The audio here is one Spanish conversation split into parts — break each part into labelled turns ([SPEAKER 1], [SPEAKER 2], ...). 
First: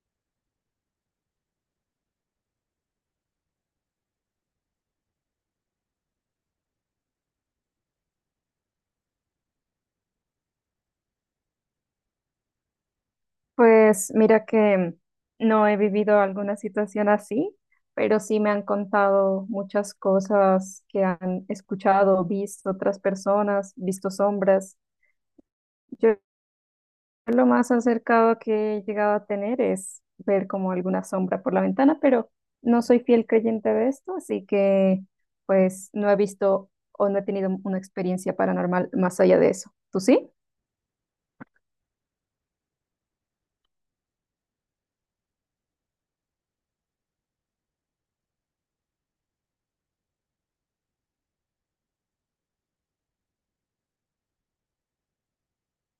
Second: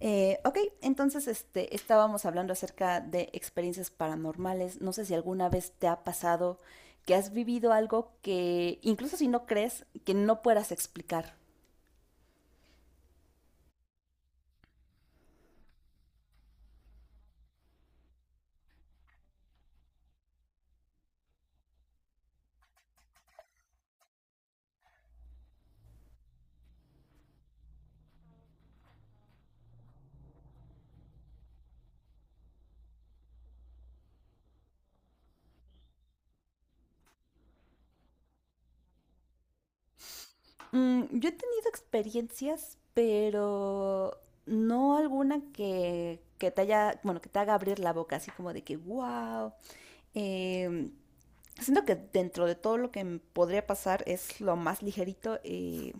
[SPEAKER 1] Ok, entonces este, estábamos hablando acerca de experiencias paranormales. No sé si alguna vez te ha pasado que has vivido algo que, incluso si no crees, que no puedas explicar.
[SPEAKER 2] Pues mira que no he vivido alguna situación así, pero sí me han contado muchas cosas que han escuchado, visto otras personas, visto sombras. Yo lo más acercado que he llegado a tener es ver como alguna sombra por la ventana, pero no soy fiel creyente de esto, así que pues no he visto o no he tenido una experiencia paranormal más allá de eso. ¿Tú sí?
[SPEAKER 1] Mm, yo he tenido experiencias, pero no alguna que, te haya, bueno, que te haga abrir la boca, así como de que, wow. Siento que dentro de todo lo que me podría pasar es lo más ligerito.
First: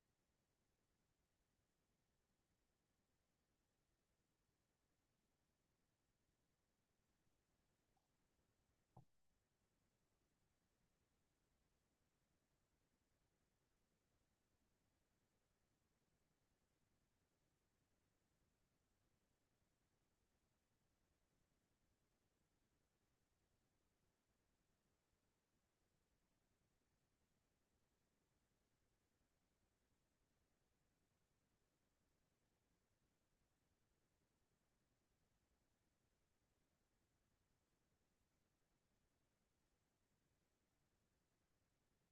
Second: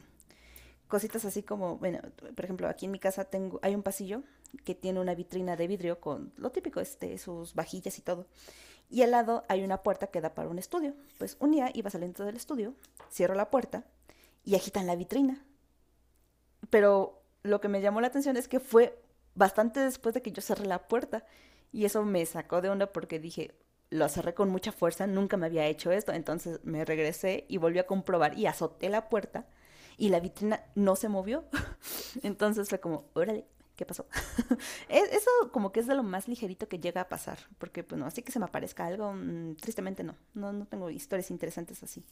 [SPEAKER 1] Cositas así como, bueno, por ejemplo, aquí en mi casa tengo, hay un pasillo que tiene una vitrina de vidrio con lo típico, este, sus vajillas y todo. Y al lado hay una puerta que da para un estudio. Pues un día iba saliendo del estudio, cierro la puerta y agitan la vitrina. Pero lo que me llamó la atención es que fue bastante después de que yo cerré la puerta. Y eso me sacó de onda porque dije, lo cerré con mucha fuerza, nunca me había hecho esto. Entonces me regresé y volví a comprobar y azoté la puerta y la vitrina no se movió. Entonces fue como, órale, ¿qué pasó? Eso como que es de lo más ligerito que llega a pasar, porque pues no así que se me aparezca algo, tristemente no, no, no tengo historias interesantes así.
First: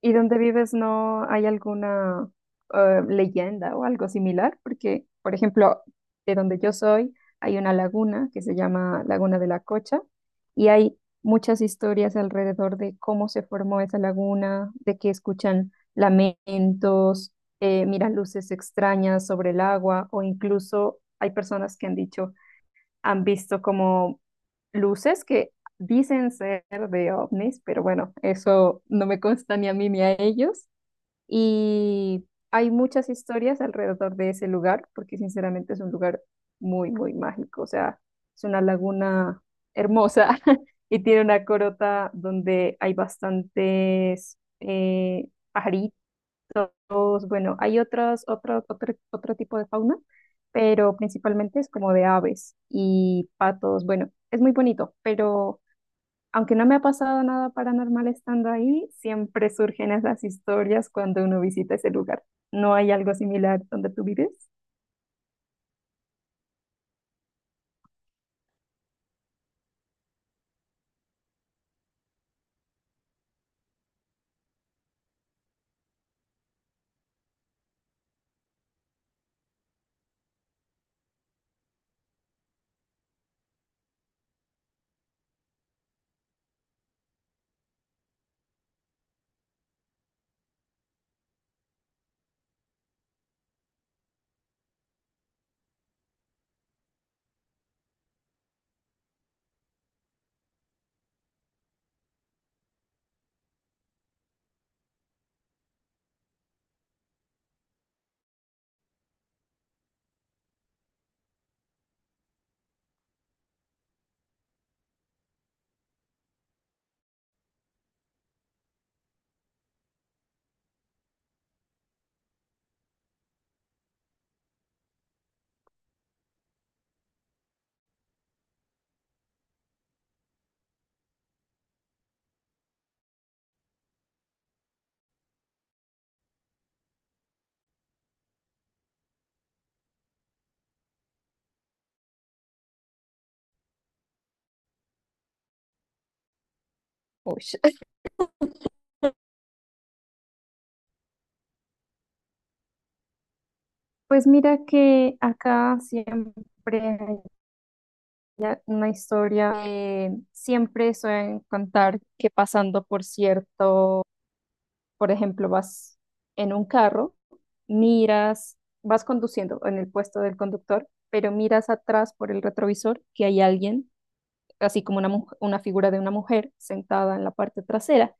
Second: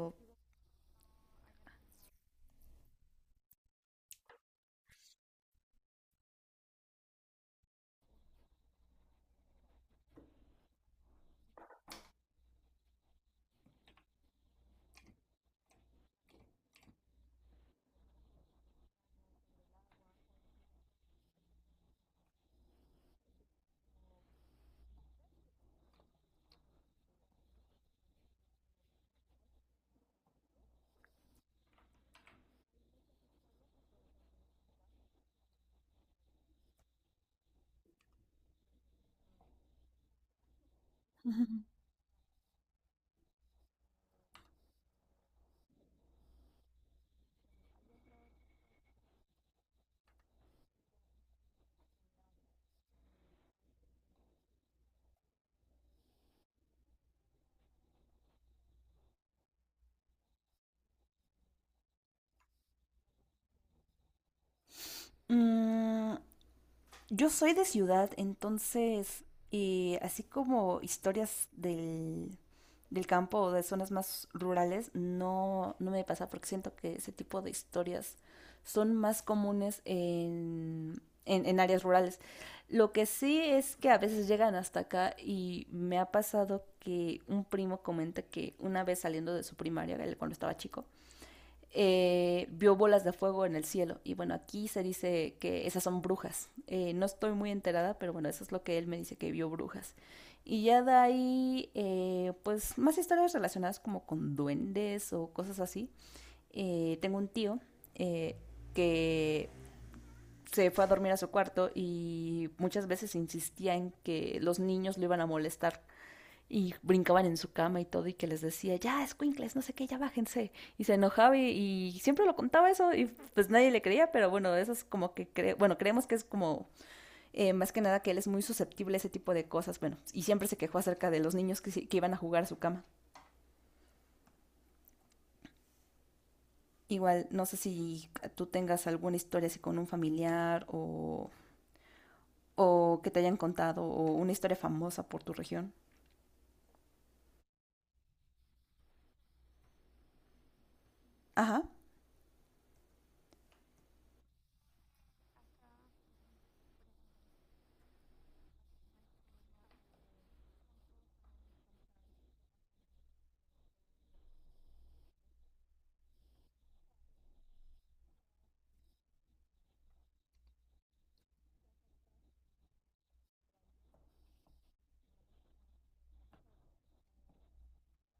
[SPEAKER 2] ¿Y donde vives no hay alguna leyenda o algo similar? Porque, por ejemplo, de donde yo soy hay una laguna que se llama Laguna de la Cocha y hay muchas historias alrededor de cómo se formó esa laguna, de que escuchan lamentos, miran luces extrañas sobre el agua o incluso hay personas que han dicho han visto como luces que dicen ser de ovnis, pero bueno, eso no me consta ni a mí ni a ellos. Y hay muchas historias alrededor de ese lugar, porque sinceramente es un lugar muy, muy mágico. O sea, es una laguna hermosa y tiene una corota donde hay bastantes pajaritos, bueno, hay otro tipo de fauna, pero principalmente es como de aves y patos. Bueno, es muy bonito, pero aunque no me ha pasado nada paranormal estando ahí, siempre surgen esas historias cuando uno visita ese lugar. ¿No hay algo similar donde tú vives?
[SPEAKER 1] mm, yo soy de ciudad, entonces, así como historias del campo o de zonas más rurales, no, no me pasa porque siento que ese tipo de historias son más comunes en áreas rurales. Lo que sí es que a veces llegan hasta acá y me ha pasado que un primo comenta que una vez saliendo de su primaria, él cuando estaba chico, vio bolas de fuego en el cielo. Y bueno, aquí se dice que esas son brujas. No estoy muy enterada, pero bueno, eso es lo que él me dice que vio brujas. Y ya de ahí, pues más historias relacionadas como con duendes o cosas así. Tengo un tío eh, que se fue a dormir a su cuarto y muchas veces insistía en que los niños lo iban a molestar y brincaban en su cama y todo, y que les decía, ya, escuincles, no sé qué, ya bájense. Y se y siempre lo contaba eso, y pues nadie le creía, pero bueno, eso es como que, bueno, creemos que es como, más que nada que él es muy susceptible a ese tipo de cosas, bueno, y siempre se quejó acerca de los niños que, sí, que iban a jugar a su cama. Igual, no sé si tú tengas alguna historia así con un familiar o que te hayan contado, o una historia famosa por tu región.
[SPEAKER 2] Ush.
[SPEAKER 1] Ajá,
[SPEAKER 2] Pues mira que acá siempre hay ya una historia que siempre suelen contar que pasando por cierto, por ejemplo, vas en un carro, miras, vas conduciendo en el puesto del conductor, pero miras atrás por el retrovisor que hay alguien, así como una, una figura de una mujer sentada en la parte trasera.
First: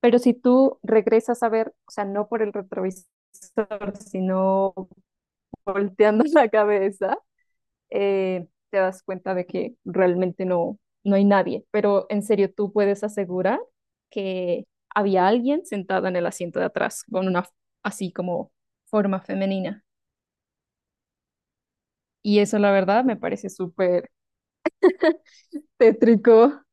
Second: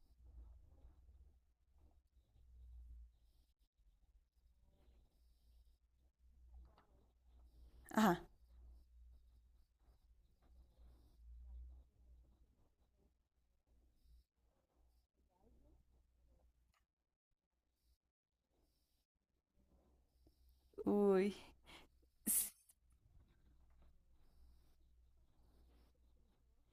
[SPEAKER 2] Pero si tú regresas a ver, o sea, no por el retrovisor, sino volteando la cabeza,
[SPEAKER 1] ajá.
[SPEAKER 2] te das cuenta de que realmente no, no hay nadie. Pero en serio, tú puedes asegurar que había alguien sentada en el asiento de atrás con una así como forma femenina.
[SPEAKER 1] Uy.
[SPEAKER 2] Y eso, la verdad, me parece súper tétrico.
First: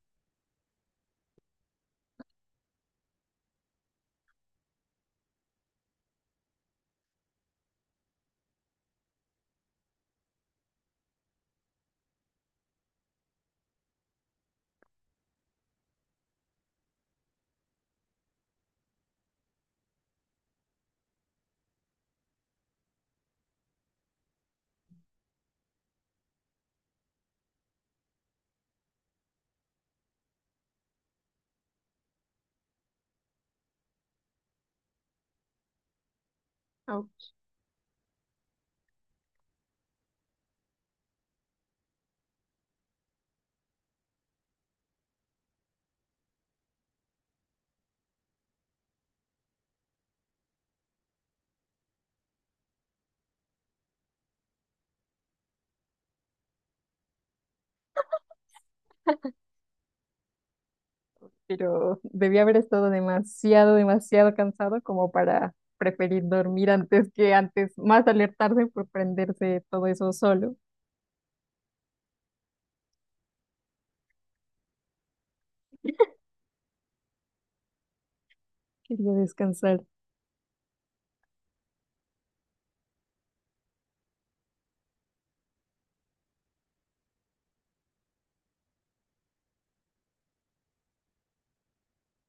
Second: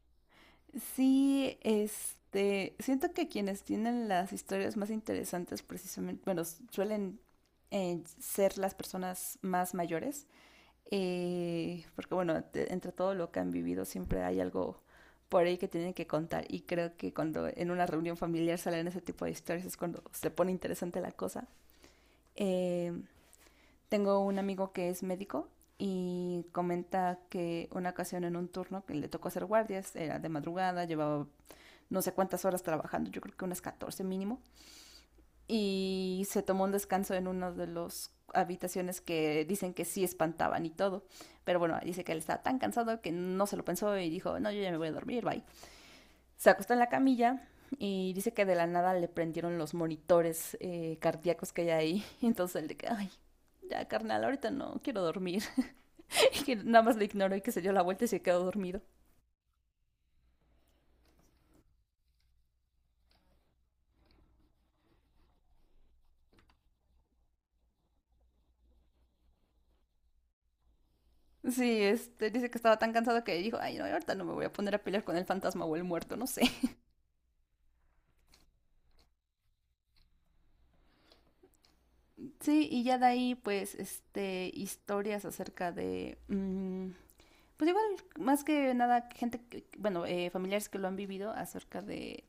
[SPEAKER 1] Sí, este, siento que quienes tienen las historias más interesantes precisamente, bueno, suelen ser las personas más mayores, porque bueno, entre todo lo que han vivido siempre hay algo por ahí que tienen que contar y creo que cuando en una reunión familiar salen ese tipo de historias es cuando se pone interesante la cosa. Eh, tengo un amigo que es médico y comenta que una ocasión en un turno que le tocó hacer guardias, era de madrugada, llevaba no sé cuántas horas trabajando, yo creo que unas 14 mínimo. Y se tomó un
[SPEAKER 2] Au.
[SPEAKER 1] descanso en una de las habitaciones que dicen que sí espantaban y todo. Pero bueno, dice que él estaba tan cansado que no se lo pensó y dijo, no, yo ya me voy a dormir, bye. Se acostó en la camilla y dice que de la nada le prendieron los monitores cardíacos que hay ahí. Entonces él de que, ay, ya carnal, ahorita no quiero dormir. Y que nada más le ignoró y que se dio la vuelta y se quedó dormido.
[SPEAKER 2] Pero debí haber estado demasiado, demasiado cansado como para preferir dormir antes que antes, más alertarse por prenderse todo eso solo.
[SPEAKER 1] Sí, este, dice que estaba tan cansado que dijo, ay, no, ahorita no me voy a poner a pelear con el fantasma o el muerto, no sé.
[SPEAKER 2] Quería descansar.
[SPEAKER 1] Sí, y ya de ahí, pues, este, historias acerca de, mm, pues igual, más que nada, gente, bueno, familiares que lo han vivido acerca de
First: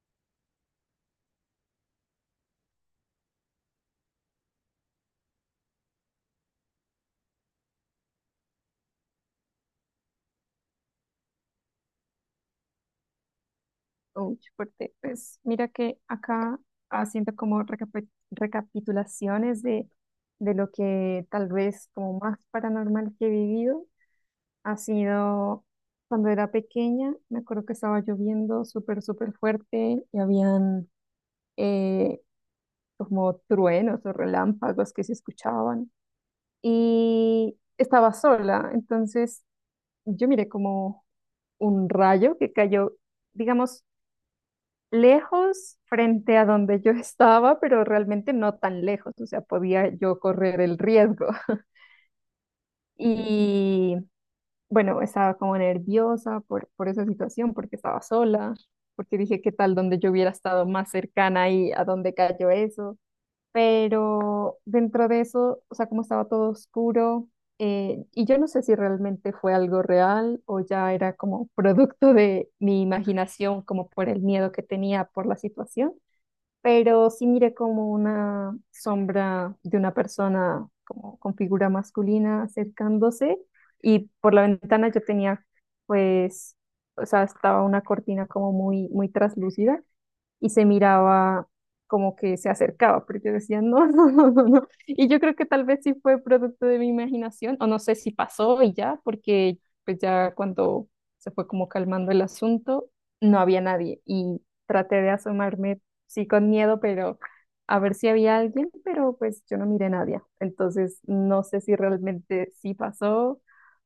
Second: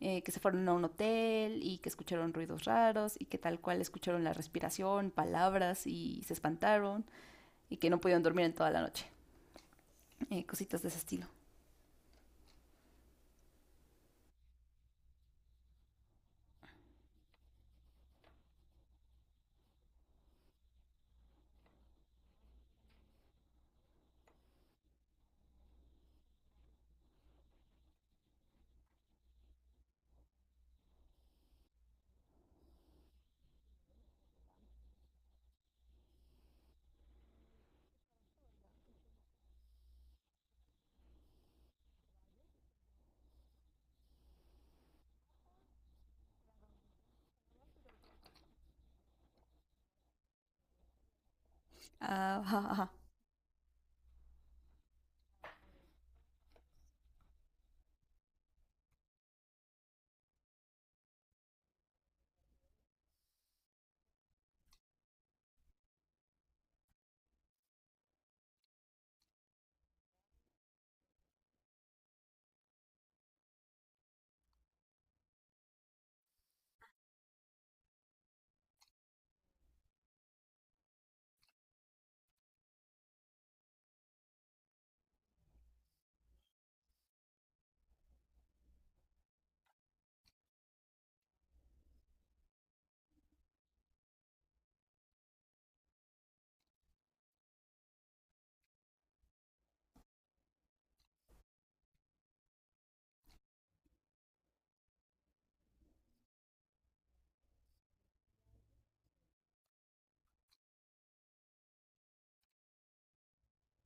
[SPEAKER 1] que se fueron a un hotel y que escucharon ruidos raros y que tal cual escucharon la respiración, palabras y se espantaron y que no pudieron dormir en toda la noche. Cositas de ese estilo.
[SPEAKER 2] Uy, fuerte. Pues mira que acá haciendo como recapitulaciones de lo que tal vez como más paranormal que he vivido ha sido cuando era pequeña, me acuerdo que estaba lloviendo súper, súper fuerte y habían eh, como truenos o relámpagos que se escuchaban y estaba sola, entonces yo miré como un rayo que cayó, digamos, lejos frente a donde yo estaba, pero realmente no tan lejos, o sea, podía yo correr el riesgo.
[SPEAKER 1] Ah, ajá, ajá.
[SPEAKER 2] Y bueno, estaba como nerviosa por esa situación, porque estaba sola, porque dije, ¿qué tal donde yo hubiera estado más cercana y a dónde cayó eso? Pero dentro de eso, o sea, como estaba todo oscuro, y yo no sé si realmente fue algo real o ya era como producto de mi imaginación, como por el miedo que tenía por la situación, pero sí miré como una sombra de una persona como con figura masculina acercándose y por la ventana yo tenía pues, o sea, estaba una cortina como muy, muy traslúcida y se miraba como que se acercaba, pero yo decía, no, no, no, no, no. Y yo creo que tal vez sí fue producto de mi imaginación, o no sé si pasó y ya, porque pues ya cuando se fue como calmando el asunto, no había nadie y traté de asomarme, sí, con miedo, pero a ver si había alguien, pero pues yo no miré a nadie. Entonces, no sé si realmente sí pasó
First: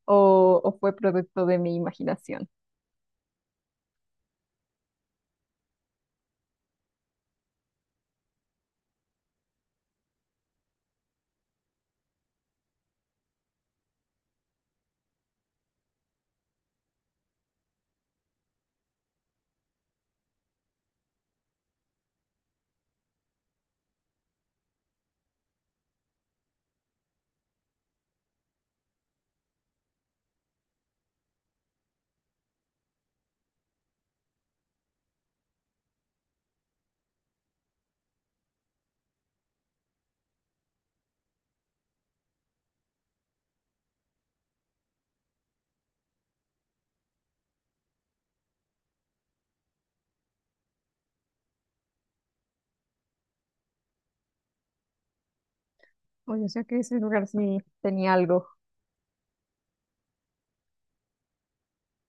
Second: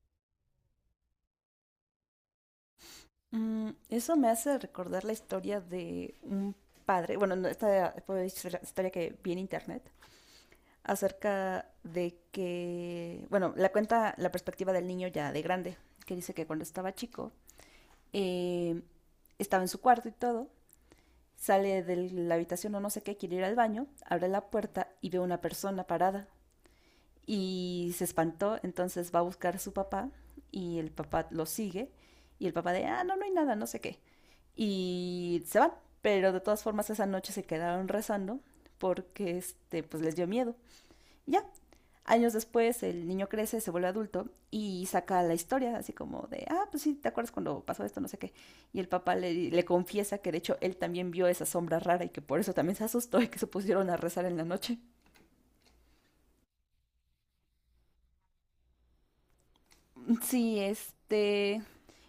[SPEAKER 2] o fue producto de mi imaginación.
[SPEAKER 1] Mm, eso me hace recordar la historia de un padre, bueno, no, esta fue historia que vi en internet, acerca de que, bueno, la cuenta la perspectiva del niño ya de grande, que dice que cuando estaba chico, eh, estaba en su cuarto y todo, sale de la habitación o no sé qué, quiere ir al baño, abre la puerta y ve una persona parada y se espantó, entonces va a buscar a su papá y el papá lo sigue y el papá de, ah, no, no hay nada, no sé qué. Y se van, pero de todas formas esa noche se quedaron rezando porque este, pues les dio miedo. Ya, años después el niño crece, se vuelve adulto y saca la historia, así como de, ah, pues sí, ¿te acuerdas cuando pasó esto? No sé qué. Y el papá le confiesa que de hecho él también vio esa sombra rara y que por eso también se asustó y que se pusieron a rezar en la noche.
[SPEAKER 2] Oye, o sea que ese lugar sí tenía algo.
[SPEAKER 1] Sí, este,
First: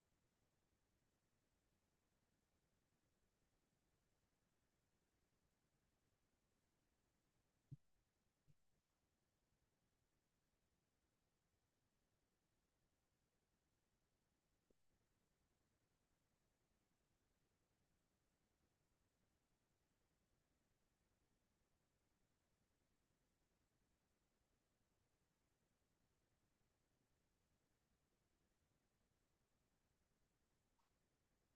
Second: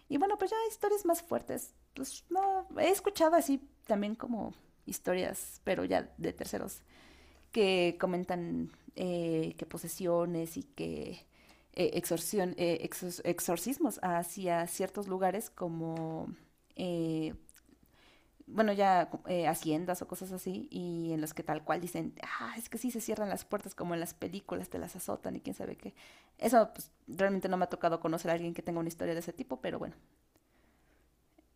[SPEAKER 1] y bueno, pues ya historias más fuertes. Pues no, he escuchado así también como historias, pero ya de terceros, que comentan que posesiones y que exorcismos hacia ciertos lugares como, eh, bueno, ya haciendas o cosas así, y en los que tal cual dicen, ah, es que sí se cierran las puertas como en las películas, te las azotan y quién sabe qué. Eso pues, realmente no me ha tocado conocer a alguien que tenga una historia de ese tipo, pero bueno,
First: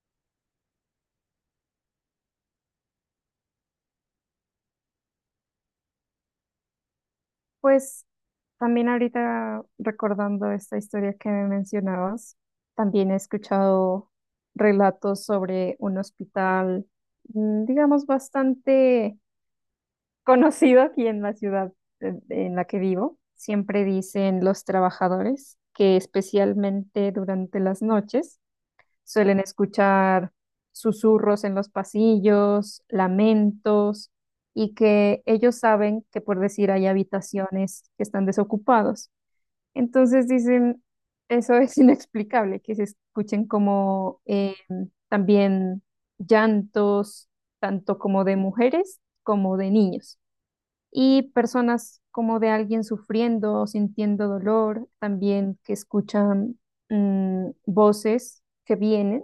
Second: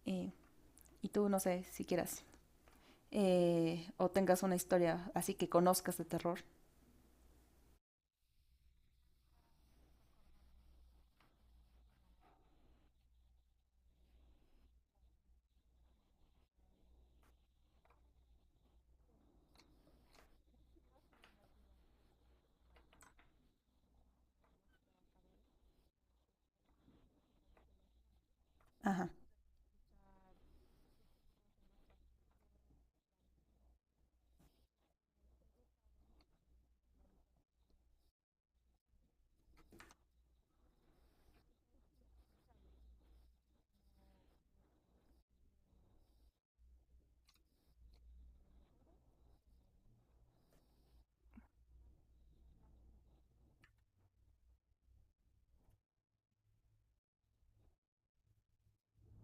[SPEAKER 1] eh, y tú, no sé, si quieras o tengas una historia así que conozcas de terror.
[SPEAKER 2] Pues también ahorita recordando esta historia que me mencionabas, también he escuchado relatos sobre un hospital, mm, digamos, bastante conocido aquí en la ciudad en la que vivo. Siempre dicen los trabajadores que especialmente durante las noches,
[SPEAKER 1] Ajá.
[SPEAKER 2] suelen escuchar susurros en los pasillos, lamentos, y que ellos saben que, por decir, hay habitaciones que están desocupados. Entonces dicen, eso es inexplicable, que se escuchen como también llantos, tanto como de mujeres como de niños y personas como de alguien sufriendo o sintiendo dolor, también que escuchan voces que vienen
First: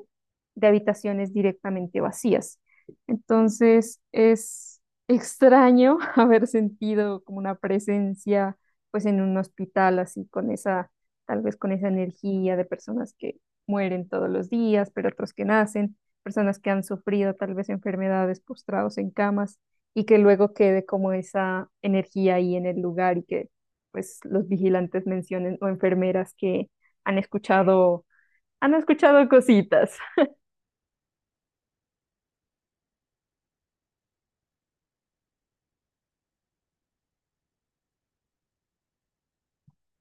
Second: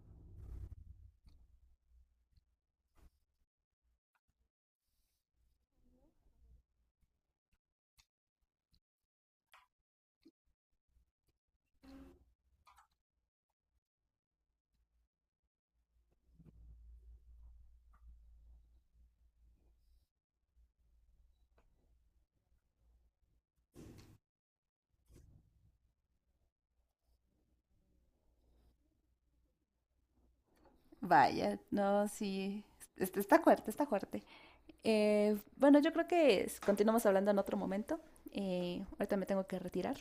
[SPEAKER 2] de habitaciones directamente vacías. Entonces es extraño haber sentido como una presencia pues en un hospital así con esa, tal vez con esa energía de personas que mueren todos los días, pero otros que nacen, personas que han sufrido tal vez enfermedades postrados en camas y que luego quede como esa energía ahí en el lugar y que pues los vigilantes mencionen o enfermeras que han escuchado, han escuchado cositas.
[SPEAKER 1] Vaya, no, sí. Este está fuerte, está fuerte. Bueno, yo creo que continuamos hablando en otro momento. Ahorita me tengo que retirar.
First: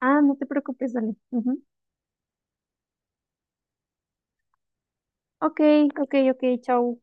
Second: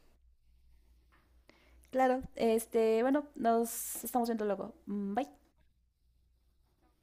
[SPEAKER 2] Ah, no te preocupes, dale. Ujú.
[SPEAKER 1] Claro, este, bueno, nos estamos viendo luego. Mm, bye.
[SPEAKER 2] Ok, ok, ok, chao.